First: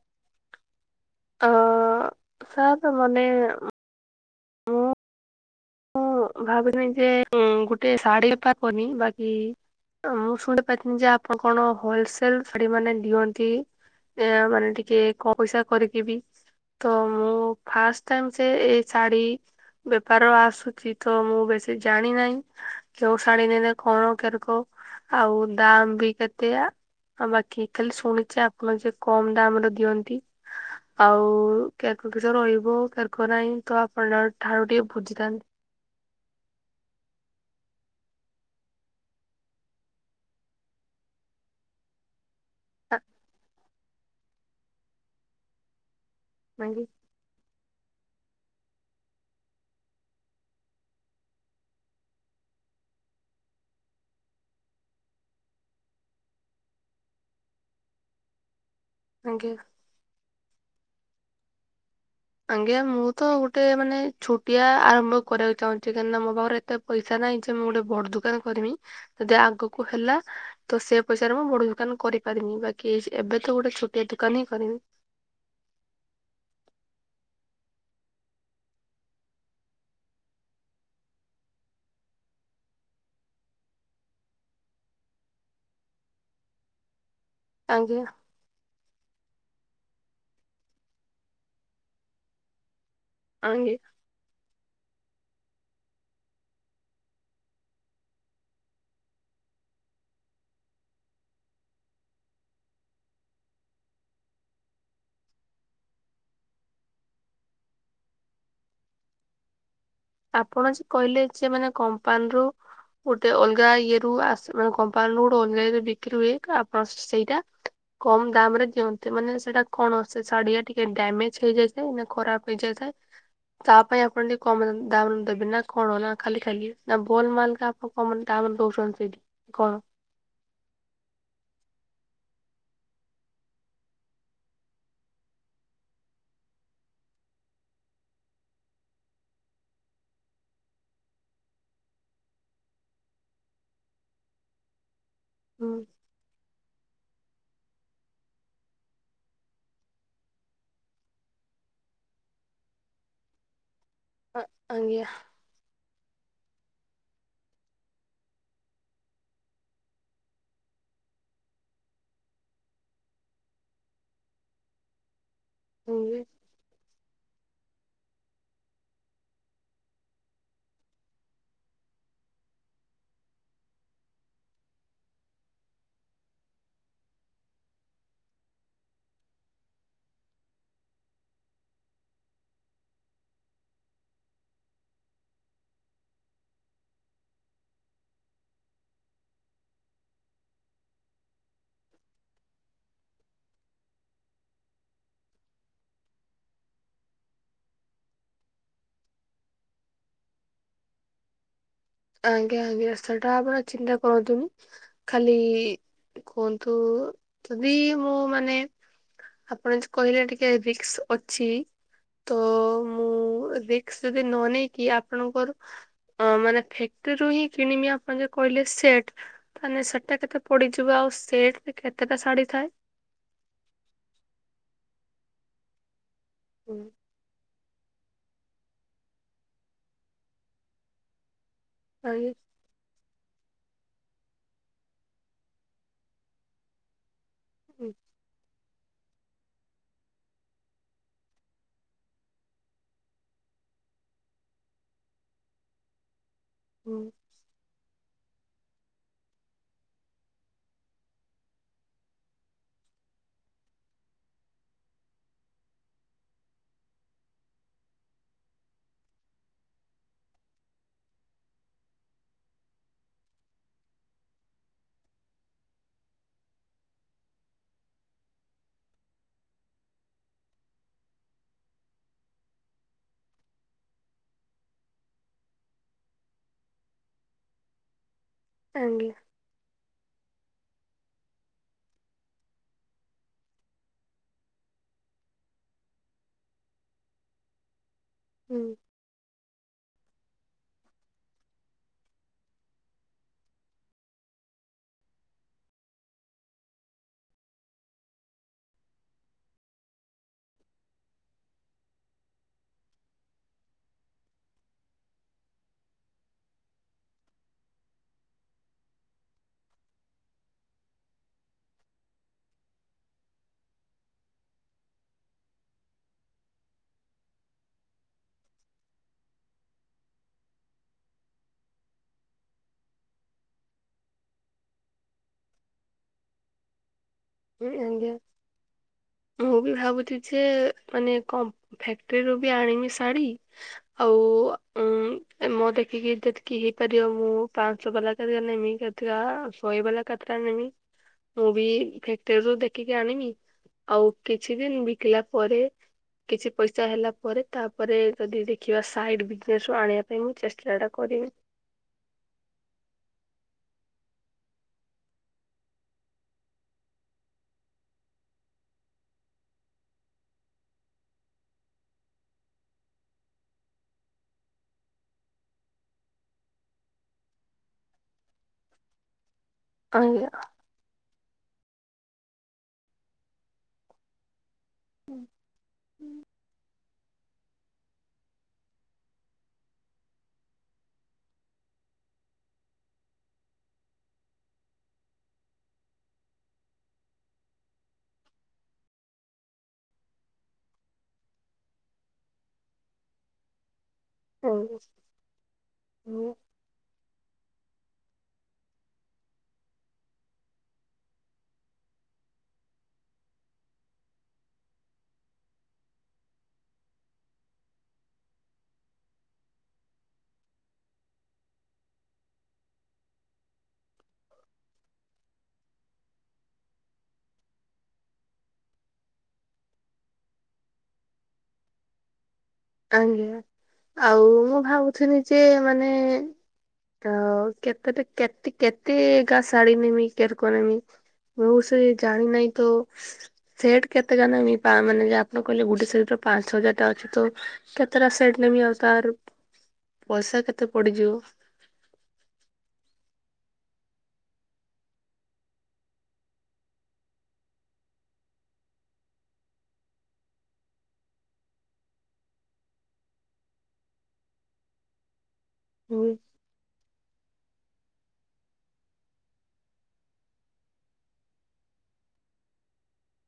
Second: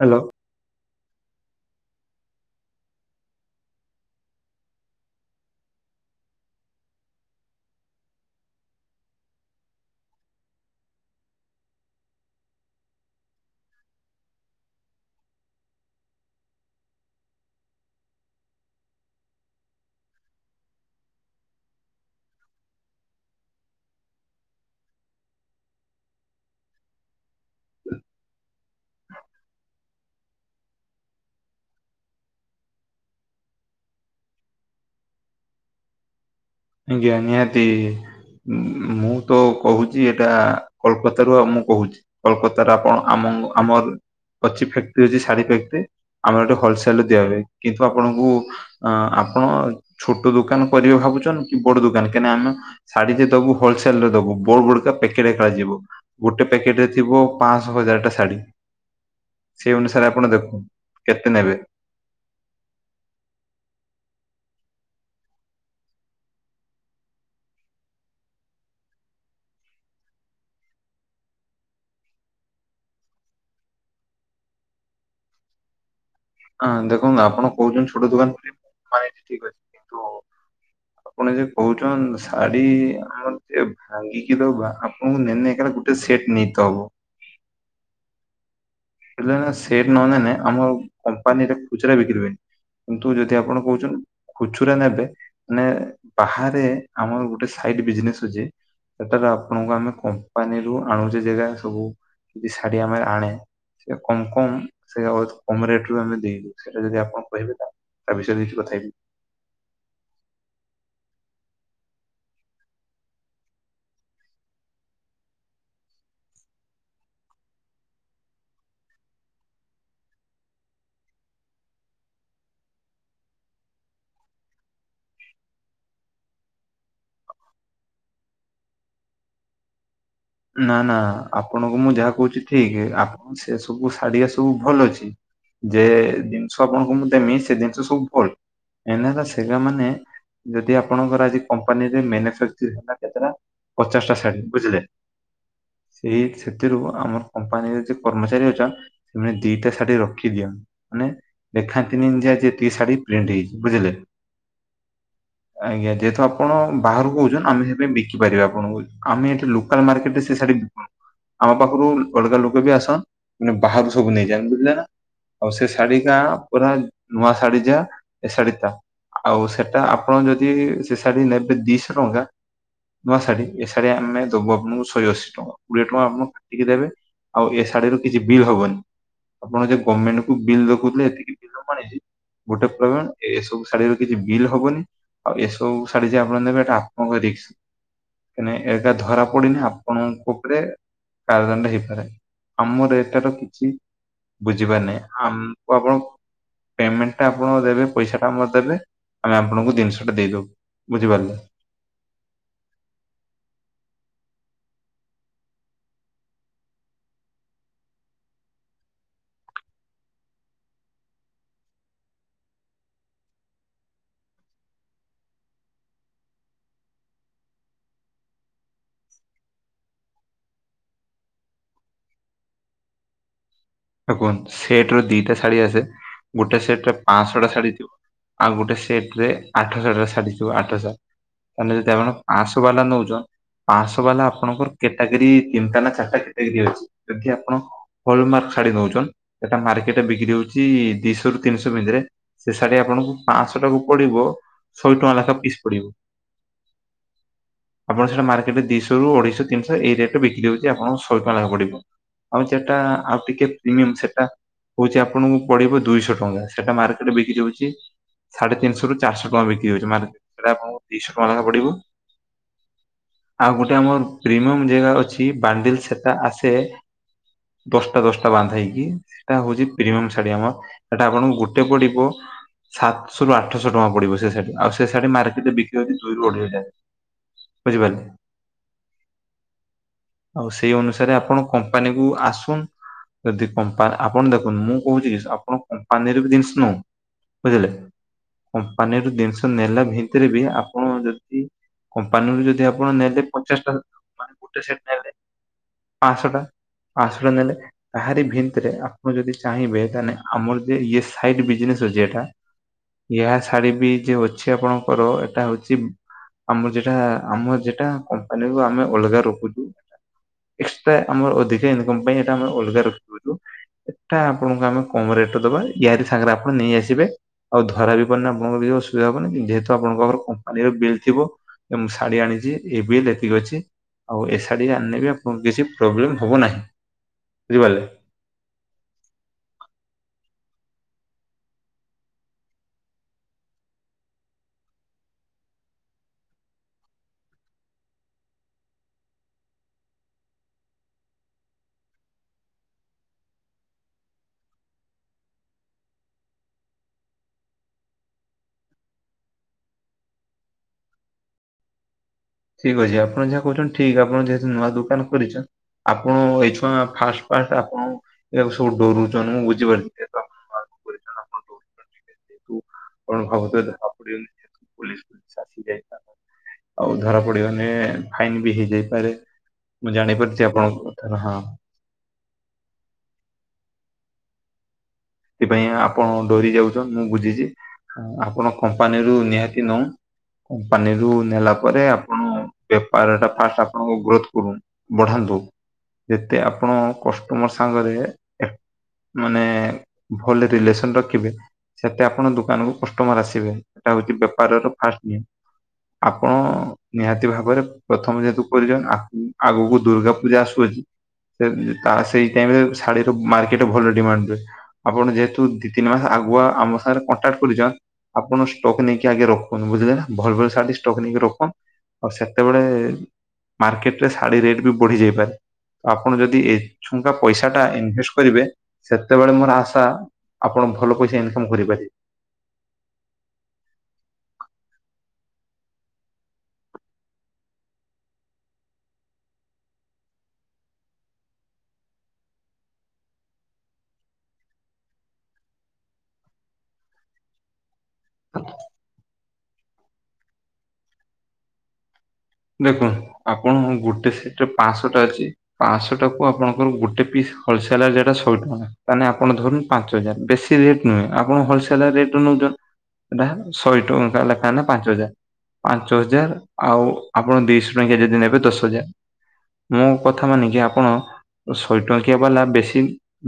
Hello. ହଁ sir ମାନେ ମୁଁ ମୁଁ ଭାବିନି ଯେ ଗୋଟେ ଶାଢୀ ପାଖନି ବାକି? ମୁଁ ଶୁଣି ପାରିଥିନି ଯେ ଆପଣ କଣ ହୋଲସେଲ ଶାଢୀ ମାନେ ଦିଅନ୍ତି? ଏହା ମାନେ ଟିକେ କ ପଇସା କରିକି ବି ତ ମୁଁ ଫାଷ୍ଟ ଟାଇମ ସେ ଏଇ ଶାଢୀ ବେପାରରୁ ଆସୁଛି। ତ ମୁଁ ବେଶୀ ଜାଣି ନାହିଁ କେଉ ଶାଢୀ ନେଲେ କଣ କେରକ? ଆଉ ଦାମ ବି କେତେ? ଆଉ ବାକି ଖାଲି ଶୁଣିଛି। ମାନେ ସେ କମ୍ ଦାମ ରେ ଦିଅନ୍ତି। ଆଉ କେରକ କିଶ ରହିବ। କେରକ ନାହିଁ ତ ଆପଣ ଠାରୁ ଟିକେ ବୁଜିିଥାନ୍ତି। ଆଜ୍ଞା ନିହାତି। ମୁଁ ତ କହୁଛି ଏଇଟା କୋଲକତା ରୁ ଆଉ ମୁଁ କହୁଛି। କୋଲକତାର ଆପଣ ଆମ ଆମର ଅଛି ଫ୍ୟାକ୍ଟ୍ରିଅଛି ଶାଢୀ ଫ୍ୟାକ୍ଟ୍ରି। ଆମର ଏଟି ଆଜ୍ଞା ହୋଲସେଲ ରେ ଦିଆହୁଏ। କିନ୍ତୁ ଆପଣଙ୍କୁ ଆ-ଆପଣ ଛୋଟ ଦୋକାନ କରିବେ ଭାବୁଛନ୍ତି? ବଡ ଦୋକାନ, କାହିଁକନା ଆମେ ଶାଢୀଯେ ଦବୁ, ହୋଲସେଲରେ ଦବୁ, ବଡ ବଡକା ପ୍ୟାକେଟ ଏକାରେ ଯିବ। ଗୋଟେ ପ୍ୟାକେଟ ରେ ଥିବ ପାଆଶହ ହଜାରଟା ଶାଢ଼ୀ। ଆଜ୍ଞା। ସେ ଅନୁସାରେ ଆପଣ ଦେଖୁନ, କେତେ ନେବେ? ଆଜ୍ଞା। ମୁଁ ତ ଗୋଟେ ମାନେ ଛୁଟିଆ ଆରମ୍ଭ କରିବାକୁ ଚାହୁଁଛି। କାହିଁକିନା ମୋ ପାଖରେ ଏତେ ପଇସା ନାଇଁ, ଯେ ମୁଁ ଗୋଟେ ବଡ ଦୋକାନ କରିମି। ଯଦି ଆଗକୁ ହେଲା, ତ ସେ ପଇସାରେ ମୁଁ ବଡ ଦୋକାନ କରିବି। ପାରିମି, ବାକି ଏବେ ତ ଗୋଟେ ଛୋଟିଆ ଦୋକାନ ହିଁ କରିବି। ହଁ, ଦେଖନ୍ତୁ ଆପଣ କହୁଛନ୍ତି ଛୋଟ ଦୋକାନ [unintelligible] ଠିକ ଅଛି କିନ୍ତୁ ଆପଣ ଯ କହୁଛନ୍ତି, ଶାଢୀ ଆମର ଯେ ଭାଙ୍ଗିକି ଦେବା, ଆପଣଙ୍କୁ ନେଇ ନେଇକା ଗୋଟେ ସେଟ୍ ନେଇତେ ହବ। ଆଜ୍ଞା। [unintelligible] ସେଟ ନନେଲେ ଆମ କମ୍ପାନୀରେ ଖୁଚୁରା ବିକିରି ହୁଏନି। କିନ୍ତୁ, ଯଦି ଆପଣ ଆଜ୍ଞା କହୁଛନ୍ତି ଖୁଚୁ ଖୁଚୁରା ନେବେ ମେ ବାହାରେ ଆମର ଗୋଟେ ସାଇଟ ବିଜନେସ ଅଛି। ସେଠାରୁ ଆପଣଙ୍କୁ ଆମେ କମ୍ପାନୀରୁୁ ଆଣୁଛେ, ଯେଗା ସବୁ କିଛି ଶାଢୀ ଆମେ ଆଣେ। ସେ କମ କମ ସେୟା ବହୁତ୍ କମ ରେଟରୁ ଆମେ ଦେଇ ଦଉଛୁ। ସେଇଟା ଯଦି ଆପଣ କହିବେ ତାହେଲେ ତା ବିଷୟରେ କିଛି କଥା ହେବି। ଆପଣ ଯେ କହିଲେ ଯେ ମାନେ କମ୍ପାନୀରୁୁ ଗୋଟେ ଅଲଗା ଇଏରୁ ଆସ ମାନେ କମ୍ପାନୀରୁୁ ଗୋଟେ ଅଲଗା ଇରେ ବିକ୍ରି ହୁଏ ଆପଣ ସେଇଟା କମ ଦାମରେ ଦିଅନ୍ତେ ମାନେ ସେଇଟା କଣେ ଶାଢୀଆ ଟିକେ ଡ୍ୟାମେଜ ହେଇଯାଇ ଥାଏ ନା ଖରାପ ହେଇଯାଇ ତା ପାଇଁ ଆପଣ କମ [unintelligible] ତାନ ଦେବି ନା କଣ ନା ଖାଲି ଖାଲି ନା ଭୋଲ ମାଲ ଆପଣ କ ମ ତା ଦହୁଛନ୍ତି ସେଇଠି କଣ? ନା ନା ଆପଣଙ୍କୁ ମୁଁ ଯାହା କହୁଛି ଠିକ ଆପଣ ସେ ସବୁ ଶାଢୀଆ ସବୁ ଭଲ ଅଛି। ଯେ ଜିନିଷ ଆପଣଙ୍କୁ ମୁଁ ଦେମି ସେ ଜିନିଷ ସବୁ ଭଲ ଏଲା ସେଗା ମାନେ ଯଦି ଆପଣଙ୍କର କପାନୀରେ ମ [unintelligible] କେତେ ପଚାଶା ଶାଢ଼ୀ ବୁଝିଲେ ହୁଁ। ସିକ୍ସ ସେଥିରୁ ଆମର କମ୍ପାନୀର ଯେ କର୍ମଚାରୀ ଅଛନ ସେମାନେ ଦିଟା ଶାଢୀ ରଖି ଦିଅନ୍ତ ମାନେ ଦେଖାନ୍ତିନି ଯେଏତିକି ଶାଢୀ ପ୍ରିଣ୍ଟ ହେଇଛି ବୁଝିଲେ? ଅ-ଆଜ୍ଞା। ଆଜ୍ଞା ଯେହେତୁ ଆପଣ ବାହାରକୁ କହୁଛନ୍ ଆମେ ସେଥି ପାଇଁ ବିକି ପାରିବା ଆପଣଙ୍କୁ ଆମେ ଏଠି ଲୋ ମାର୍କେଟ ସେ ଶାଢ଼ୀ ଆମ ପାଖରୁ ଅଲଗା ଲୋକ ବି ଆସନ ମାନେ ବାହାରୁ ସବୁ ନେଇ ଯାଆନ ବୁଝିଲେ ନା? ଆଉ ସେ ଶାଢୀ ଟା ଆଜ୍ଞା ପୁରା ନୂଆ ଶାଢୀ ଯା ଏ ଶାଢୀ ଟା ଆଉ ସେଟା ଆପଣ ଯଦି ସେ ଶାଢୀ ନେବେ ଦିଶହ ଟଙ୍କା। ନୂଆ ଶାଢୀ ଏ ଶାଢୀ ଆମେ। ବୁ ଆପଣଙ୍କୁ ଶହେ ଅଶୀ ଟଙ୍କା କୋଡିଏ ଟଙ୍କା ଆମକୁ କାଟିକି ଦେବେ ଆଉ ଏ ଶାଢ଼ୀର କିଛି ବିଲ ହବନି। ଆପଣ ଯେ ଗମେଣ୍ଟ କୁ ବିଲ ଦଖଉଥିଲେ ଏତିକି ବିଲ [unintelligible] ଗୋଟେ ପ୍ରୋବ୍ଲେମ ଏସବୁ ଶାଢୀର କିଛି ବିଲ୍ ହବନି ଆଉ ଏସବୁ ଶାଢୀ ଯେ ଆପଣ ନେବେ ସେଟା ଆପଣଙ୍କ ରି ନାଇ ଏଟା ଧରା ପଡିିନି ଆପଣଙ୍କ ଉପରେ କାରଦଣ୍ଡ ହେଇପାରେ ଆମର ଏଟାର କିଛି ବୁଝିପାରିନି ଆମକୁ ଆପଣ ପେମେଣ୍ଟା ଆପଣ ଦେବେ ପଇସାଟା ଦେବେ ଆମେ ଆପଣଙ୍କୁ ଜିନିଷ ଟା ଦେଇଦବୁ ବୁଝିପାରିଲେ? ଆଜ୍ଞା ଆଜ୍ଞା ସେଟା ଆପଣ ଚିନ୍ତା କରନ୍ତୁନି ଖାଲି କୁହନ୍ତୁ ଯଦି ମୁଁ ମାନେ ଆପଣ ଯ କହିଲେ ଟିକେ ରିକ୍ସ ଅଛି ତ ମୁଁ ରିକ୍ସ ଯଦି ନ ନେଇକି ଆପଣଙ୍କର ମାନେ ଫେ ସେଥିରୁ ହିଁ କିଣିବି ଆପଣ ଯ କହିଲେ ସେଟ ତାଲେ ସେଟଟା କେତେ ପଡିଯିବ ଆଉ ସେଟ କେ କେତେ ଶାଢ଼ୀ ଥାଏ? ଆ କୁହନ୍ତୁ ସେଟରୁ ଦିଟା ଶାଢ଼ୀ ଆସେ ଗୋଟେ ସେଟରେ ପାଆଶହଟା ଶାଢୀ ଥିବ। ଆଉ ଗୋଟେ ସେଟ ରେ ଆଠଶହ ଟା ାଡିଥିବ ଆଠଶହ। ତାହେଲେ ଯଦିେ ଆଜ୍ଞା। ଆସ ବାଲା ନେଉଛ ପାଞ୍ଚଶହ ବାଲା ଆପଣଙ୍କର କ୍ୟାଟାଗୋରୀ ତିନିଟା ନା ଚାରିଟା କ୍ୟାଟାଗୋରୀ ଅଛି? ଯଦି ଆପଣ ହଲମାର୍କ [unintelligible] ଛାଡି ନଉଛନ୍ ସେଟା ମାର୍କେଟରେ ବିକ୍ରି ହଉଛି ଦିଶହୁ ତିନିଶହ ଭିତରେ ସେ ଶାଢ଼ୀ ଆପଣଙ୍କୁ ପାଞ୍ଚଶହ ଟାକୁ ପଡିବ ଶହେ ଟଙ୍କା ଲେଖାଏ ପିସ ପଡିବ? ହୁଁ? ଆପଣ ସେଇା ମାର୍କେଟରେ ଦିଶହ ର ଅେଇଶହତିନିଶହ ଏଇରେଟରେ ବିକ୍ରି ହଉଛି ଆଣଙ୍କୁ ଶହ ଟଙ୍କା ଲାଖ ପଡିବ? ଆଉ ସେଟା। ଟିକେ ପ୍ରିମିୟ ସେଟା ହଉଛି ଆପଣଙ୍କୁ ପେଇ ଦୁଇଶହ ଟଙ୍କା ସେଟା ମାର୍କେଟରେ ବିକି ଯାଉଛି [unintelligible] ସାଢେ ତିନିଶହ ରୁ ଚାରିହ ଟଙ୍କା ବିକ୍ରି ହଉଛି ମାନେଟା ଆପଣଙ୍କୁ ଦିଶହ ଟଙ୍କା ଲେଖା ପଡିବ? ଆଉ ଗୋଟେ ଆମର ପ୍ରିମିୟମ ଜାଗା ଅଛି ବାଣ୍ଡିଲ ସେଟା ଆସେ? ବସ [unintelligible] ଟା ଦଶଟା ବାନ୍ଧ ହେକି ସେଟା ହଉଛି ପ୍ରିମିୟମ ଶାଢୀ ଆମର ସେଇଟା ଆପଣଙ୍କୁ ଗୋଟେ ପଡିବ? ସାତଶହ ରୁ ଆଠଶହ ଟଙ୍କା ପଡିବ ସେ ଶାଢୀ ଆଉ ସେ ଶାଢୀ ମାର୍କେଟରେ ବିକିରି ହଉଛି ଦୁଇରୁ ଅଢେଇ ଟା? ବୁଝିପାରିଲି? ଆଜଂ୍ଞା [unintelligible] ଆଉ ସେଇ ଅନୁସାରେ ଆପଣ କମ୍ପାନୀ କୁ ଆସୁନ [inaudible] ଯଦି କାନ ଆପଣ ଦେଖନ୍ତୁ ମୁଁ କହୁଛି ଆପଣ କମ୍ପାନୀରେ ବି ଜିନିଷ ନୁହଁ [unintelligible] ବୁଝିଲେ ହୁଁ, କମ୍ପାନୀରୁ ଜିନିଷ ନେଲା ଭିତରେ ବି ଆପଣ ଯଦି କମ୍ପାନୀରୁ ଯଦି ଆପଣ ନେଲେ ପଚାଶ ଟା ମାନେ ଗୋଟେ ସେଟ ନେଲେ ପାସଂଟା ପାସଂଟା ନଲେ ତାହାରି ଭିନ୍ତିରେ ଆପଣ ଯଦି ଚାହିଁବେ ତାନେ ଆମର ଯେ ଇଏ ସାଇଡ୍ ବିଜନେସ ଅଛ ଏଟା। ଏୟାହ ଶାଢ଼ୀ ବି ଯେ ଅଛେ ଆପଣଙ୍କର ଏଟା ହଉଛି। ଆମର ଯେଟା ଆମର ଯେଟା କମ୍ପାନୀରୁ ଆମେ ଅଲଗା ରଖୁଛୁ। ଏକ୍ସଟ୍ରା ଆମର ଅଧିକା ଇନକମ୍ ପାଇଁ ଏଟା ଆମର ଅଲଗା ରଖୁଛୁ। ଏଟା ଆପଣଙ୍କୁ ଆମେ କମ ରେଟରେ ଦବା ୟାରି ସାଙ୍ଗରେ ଆପଣ ନେଇ ଆସିବେ। ଆଉ ଧରା ବି ପଡ଼ିନା [unintelligible] ମୁଁ ବିି ଅସୁବିଧା ହବନି କି ଯେହେତୁ ଆପଣଙ୍କ ପାଖର କମ୍ପାନୀର ବିଲ୍ ଥିବ ଏବଂ ଶାଢୀ ଆଣି। ଯେ ଏବେ ଏତକୀ [unintelligible] ଅଛି ଆଉ ଏ ଶାଢ଼ୀ ଆଣିଲେ ବି ଆପଣଙ୍କୁ କିଛି ପ୍ରୋବ୍ଲେମ୍ ହବ ନାହିଁ। ହୁଁ ବୁଝିପାରିଲେ। ଆଜ୍ଞା ମୁଁ ବି ଭାବୁଛି ଯେ। ମାନେ କମ୍ ଫକ୍ଟ୍ରିରୁୁ ବି ଆଣନି ଶାଢୀ ଆଉ ଉମ ମ ଦେଖ୍ ତିକେ ଯେତିକି ହେଇପାରିବ ମୁଁ ପାଞ୍ଚଶହ ଗଲା କରେ ଅନେଇବି କାତକା ଶହେ ବାଲା କାତରା ନେମି ମୁଁ ବି ଫେକ୍ଟିରୁୁ ଦେଖିକି ଆଣିବି ଆଉ କିଛି ଦିନ ବିକିଲା ପରେ କିଛି ପଇସା ହେଲା ପରେ ତାପରେ ଯଦି ଦେଖିବା ସାଇଡ ବିଜନେସ ରୁ ଆଣିବା ପାଇଁ ମୁଁ ଚେଷ୍ଟା ଟା ଅଦିମ ଠିକ ଅଛି ଆପଣ ଯାହା କହୁଛନ୍ତି ଠିକ ଆପଣ ଯେହେତୁ ନୂଆ ଦୋକାନ କରିଛ। ଆପଣ ଏଇଛୁଆ ଫାଷ୍ଟ ପାର୍ଟ ଆପଣ ଏବେ ସବୁ ଡରୁଛନ୍ ମୁଁ ବୁଝିପାରୁି [unintelligible] ଆର କରିଛନ୍ତି ଆପଣ ଦୌଛନ୍ତି। ଯେହେତୁ କଣ ଭବତେ-ତେ ଭାପୁଟିଗଲି ଯେହେତୁ ପୋଲିସ୍ ପୋଲିସ୍ [inaudible] ଆଉ ଧରା ପଡିବାନେ ଫାଇନ ବି ହେଇଯାଇପାରେ। ମୁଁ ଆଜ୍ଞା। ଜାଣିପାରୁଛି ଆପଣଙ୍କ କଥାରେ ହଁ ସେଥିପାଇଁ ଆପଣ ଡରି ଯାଉଛନ୍ତି। ମୁଁ ବୁଝିଛି ଆପଣ କମ୍ପାନୀରୁୁ ନିହାତି ନଉ କମ୍ପାନିିରୁ ନେଲା ପରେ ଆପଣ ବେପାର ଟା ଫାଷ୍ଟ ଆପଣଙ୍କ ଗ୍ରୋଥ କରୁନ୍ ବଢାନ୍ତୁ। ଯେତେ ଆପଣ କଷ୍ଟମର ସାଙ୍ଗରେ ଏ ମାନେ ଭଲ ରିଲେସନ ରଖିବେ ସେତେ ଆପଣ ଦୋକାନକୁ କଷ୍ଟମର ଆସିବେ। ସେଟା ହଉଛି ବେପାରର ଆଜ୍ଞା ଫାଷ୍ଟ ନିୟମ ଆପଣ ନିହାତି ଭାବରେ ପ୍ରଥମେ ଯେହେତୁ କରିଛନ୍ ଆକୁ ଆଗକୁ ଦୁର୍ଗା ପୂଜା ଆସୁଅଛି। ସେ ତା ସେଇ ଟାଇମରେ ଶାଢୀର ମାର୍କେଟ ଭଲ ଡିମାଣ୍ଡ ରୁ ଆପଣ ଯେହେତୁ ଦି ତିନି ମାସ ଆଗୁଆ ଆମ ସାଙ୍ଗରେ କଣ୍ଟାକ୍ଟ କରିଛନ୍। [unintelligible] ଆଉ ସେତେବେଳେ ମାର୍କେଟ ରେ ଶାଢ଼ୀ ରେଟ୍ ବି ବଢି ଯାଇପାରେ। ତ ଆପଣ ଯଦି ଏଛୁଙ୍କା ପଇସା ଟା ଇନଭେଷ୍ଟ କରିବେ ସେତେବେଳେ ମୋର ଆସ ଶା ଆପଣ ଭଲ ପଇସା ଇନକମ୍ କରିପାରିବେ। ଆଜ୍ଞା ଆଉ ମୁଁ ଭାବୁଥିନି ଯେ ମାନେ [unintelligible] [unintelligible] ପାଞ୍ଚ ହଜାର ଟା ଅଛି ତ କେତେଟା ସେଟ ନେମି ଆଉ ତାର ପଇସା କେତେ ପଡିଯିବ। ଦେଖନ୍ତ ଆପଣ ଗୋଟେ ସେଟରେ ପାଞ୍ଚଶହ ଟା ଅଛି ପାଞ୍ଚଶହ ଟା କୁ ଆପଣଙ୍କର ଗୋଟେ ପିସ୍ ହୋଲସେଲରରେ ରେଟ୍ ଟା ଶହେ ଟଙ୍କା ତାନେ ଆପଣ ଧରନ୍ତୁ ପାଞ୍ଚ ହଜାର ବେଶି ରେଟ ନୁହେଁ ଆପଣ ହୋଲସେଲର ରେଟ୍ ନୁହଁ। ଟ ଏଇଟା ହବ ଶହେ ଟଙ୍କା ଲେଖାନା ପାଞ୍ଚ ହଜାର ପାଞ୍ଚ ହୁଁ ହଜାର ଆଉ ଆପଣ ଦିଶହ ଟଙ୍କିଆ ଯଦି ନେବେ ଦଶ ହଜାର ମୋ କଥା ମାନିକି ଆପଣ ଶହେ ଟଙ୍କିଆ ବାଲା ବେଶି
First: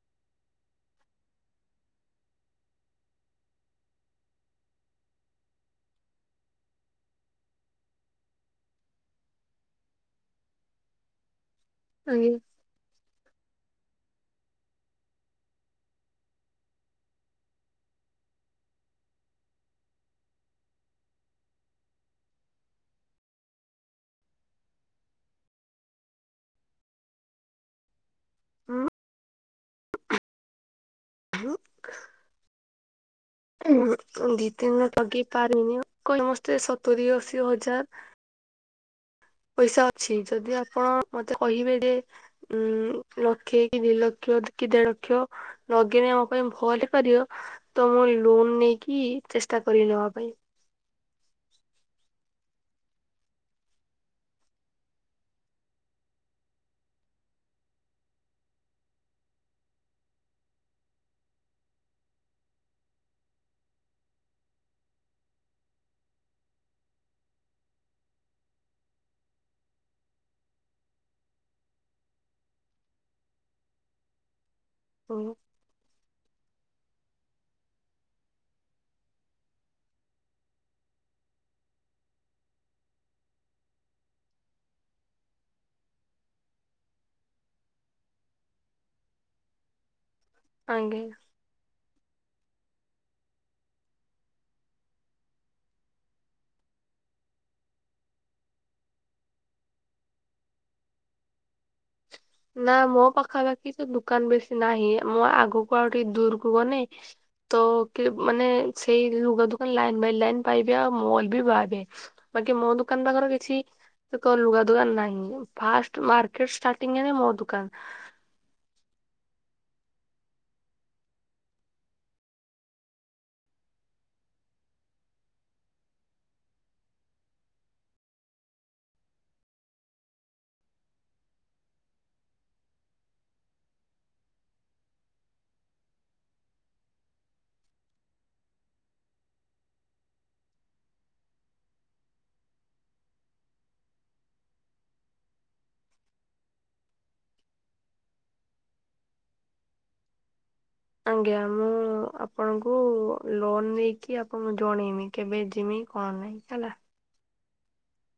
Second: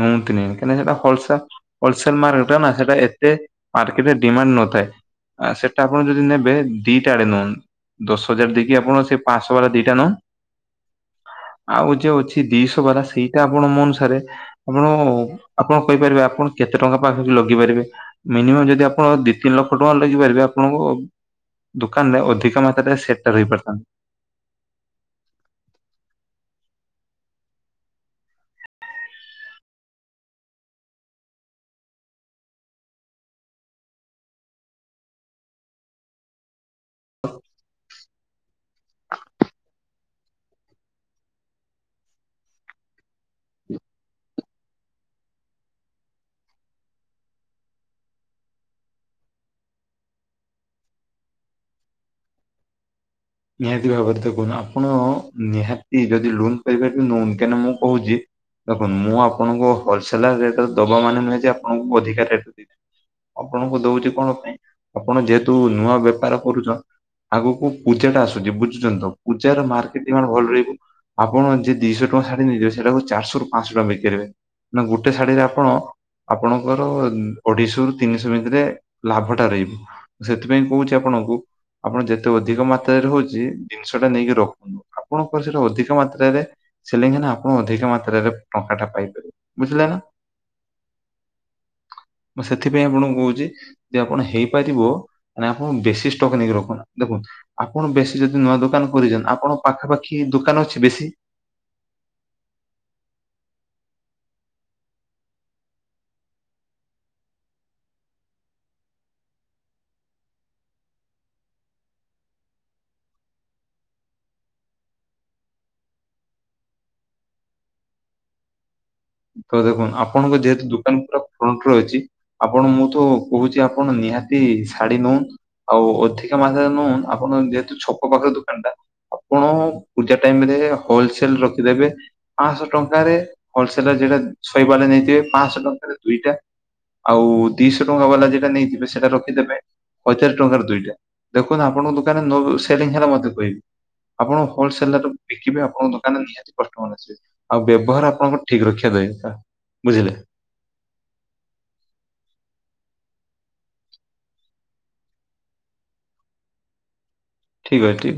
ନୁଅନ୍ତିନି କାଁହିକି ନା ସେଟା ହୋଲସର ହୋଲସେଲ ମର୍କଟା ନା ସେଇଟା ଏତେ ମାର୍କେଟରେ ଡିମାଣ୍ଡ ନଥାଏ। [unintelligible] କି ଆପଣ ସେଇ ପାଞ୍ଚଶହ ବାଲା ଦିଟା ନହ ଆଉ ଯୋଉ ଅଛି ଦିଶହ ବାଲା ସେଇ ଆପଣ ମୋ ଅନୁସାରେ ଆପଣ ଆପଣ କହିପାରିବେ ଆପଣ କେତେ ଟଙ୍କା ପାଖ ଲଗେଇ ପାରିବେ। ମିନିମମ୍ ଯଦି ଆପଣ ଦି ତିନି ଲକ୍ଷ ଟଙ୍କା ଲାଗିପାରିବେ ଆପଣଙ୍କୁ ଦୋକାନ ରେ ଅଧିକ ମାତ୍ରାରେ ସେଟର ହେଇପାରୁ ହଁ। ଆଜ୍ଞା। [unintelligible] ଦି ତିନ ଲଗେଇ ପାରିନି ସମସ୍ତେ ସତୁରିୀ ଅଶି ହଜାର ପଇସା ଅଛି ଯଦି ଆପଣ ମତେ କହିବେ ଯେ ଉ ଲକ୍ଷେ କି ଦି ଲକ୍ଷ ଯ କି ଦେଢ ଲକ୍ଷ ଲଗେଇଲେ ଆମ ପାଇଁ ଭଲ ହେଇପାରିବ ତ ମୁଁ ଲୋନ ନେଇକି ଚେଷ୍ଟା କରିବି ନବା ପାଇଁ ନିହାତି ଭାବରେ ଦେ କହୁନ ଆପଣ ନିହାତି ଯଦି ଲୋନପାରିବେ ନଉନ କାହିଁକିନା ମୁଁ କହୁଛି ଦେଖନ୍ ମୁଁ ଆପଣଙ୍କୁ ହୋଲସେଲ ରେଟ ଦବା ମାନେ ନୁହେଁ ଯେ ଆପଣଙ୍କୁ ଅଧିକା ରେଟ ରେ ଦେବି ଆପଣଙ୍କୁ ଦଉଛି କଣ ପାଇଁ ଆପଣ ଯେହେତୁ ନୂଆ ବେପାର କରୁଛ ଆଗକୁ ପୂର୍ବ ପୂଜା ଟା ଆସୁଛି ବୁଝୁଛନ୍ତି ପୂଜାର ମାର୍କେଟିଙ୍ଗ ଭଲ ରହିବ। ଆପଣ ଯି ଦିଶହ ଟଙ୍କା ଶାଢି ନେଇଯିବେ ସେଟାକୁ ଚାରିହରୁ ପାଞ୍ଚଶହ ଟଙ୍କା ନେଇପାରିବେ। ନା ଗୋଟେ ହୁଁ ଶାଢୀରେ ଆପଣ ଆପଣଙ୍କର ଅଢେଇଶ ର ତିନିଶହ ଭିତରେ ଲାଭ ଟା ରହିବ ସେଥିପାଇଁ କହୁଛି ଆପଣଙ୍କୁ ଆପଣ ଯେତେ ଅଧିକ ମା ହଉଛି ଜିନିଷଟା ନେଇକି ରଖନ୍ତୁ ଆପଣଙ୍କ ସେଇଟା ଅଧିକ ମାତ୍ରାରେ ସେଲିଂ ଆପଣ ଅଧିକ ମାତ୍ରାରେ ଟଙ୍କା ଟା ପାଇପାରିବ ବୁଝିଲେ ନା। ଆଜ୍ଞା। ମୁଁ ସେଥିପାଇଁ ଆପଣଙ୍କୁ କହୁଛି ଯେ ଆପଣ ହେଇପାରିବ ନ ଆପଣ ବେସି ଷ୍ଟକ୍ ନେଇକି ରଖନ୍ତ ଦେଖନ୍ତୁ। ଆପଣ ବେଶି ଯଦି ନୂଆ ଦୋକାନ କରିଛନ୍ ଆପଣଙ୍କ ପାଖାପାଖି ଦୋକାନ ଅଛି ବେଶି। ନା ମୋ ପାଖାପାଖି ତ ଦୁକାନ ବେଶି ନାହିଁ ମୁଁ ଆଗକୁ ଆଉ ଟିକେ ଦୂରକୁ ଗଲେ [unintelligible] [unintelligible] କି ମୋ ଦୁକାନ। ତ ଦେଖନ୍ତ ଆପଣଙ୍କ ଯେହେତୁ ଦୋକାନ ପୁରା ଫ୍ରଣ୍ଟରେ ଅଛି ଆପଣ ମୁଁ ତ କହୁଛି ଆପଣ ନିହାତି ଶାଢୀ ନୁନ ଆଉ ଅଧିକା ମାାତାରେ ନୁନ ଆପଣ ଯେହେତୁ ଛକ ପାଖରେ ଦୋକାନ ଟା ଆପଣ ପୂଜା ଟାଇମ ରେ ହୋଲସେଲ ରଖିଦେବେ ପାଞ୍ଚଶହ ଟଙ୍କାରେ ହୋଲସେଲ। [unintelligible] ଆଉ ଦିଶହ ଟଙ୍କା ବାଲା ଯେଟା ନେଇଯିବେ ସେଟା ରଖିଦେବେ ହଜାର ଟଙ୍କାରେ ଦୁଇଟା ଦେଖନ୍ତୁ ଆ ଆପଣ ଙ୍କ ଦୋକାନରେ ନୋ ସେଲିଂ ମତେ କହିବି। ଆପଣ ହୋଲସେଲ ବିକିବେ ଆପଣଙ୍କ ଦୋକାନରେ ନିହାତି କଷ୍ଟମର ଆସିବେ ଆଉ ବ୍ୟବହାର ଆପଣଙ୍କ ଠିକ ରକ୍ଷା [unintelligible] ବୁଝିଲେ। ଆଜ୍ଞା ମୁଁ ଆପଣଙ୍କୁ ଲୋନ ନେଇକି ଆପଣଙ୍କୁ ଜଣେଇମି କେବେ ଯିମି। କଣ ନାଇଁ ହେଲା। ଠିକ ଅଛି।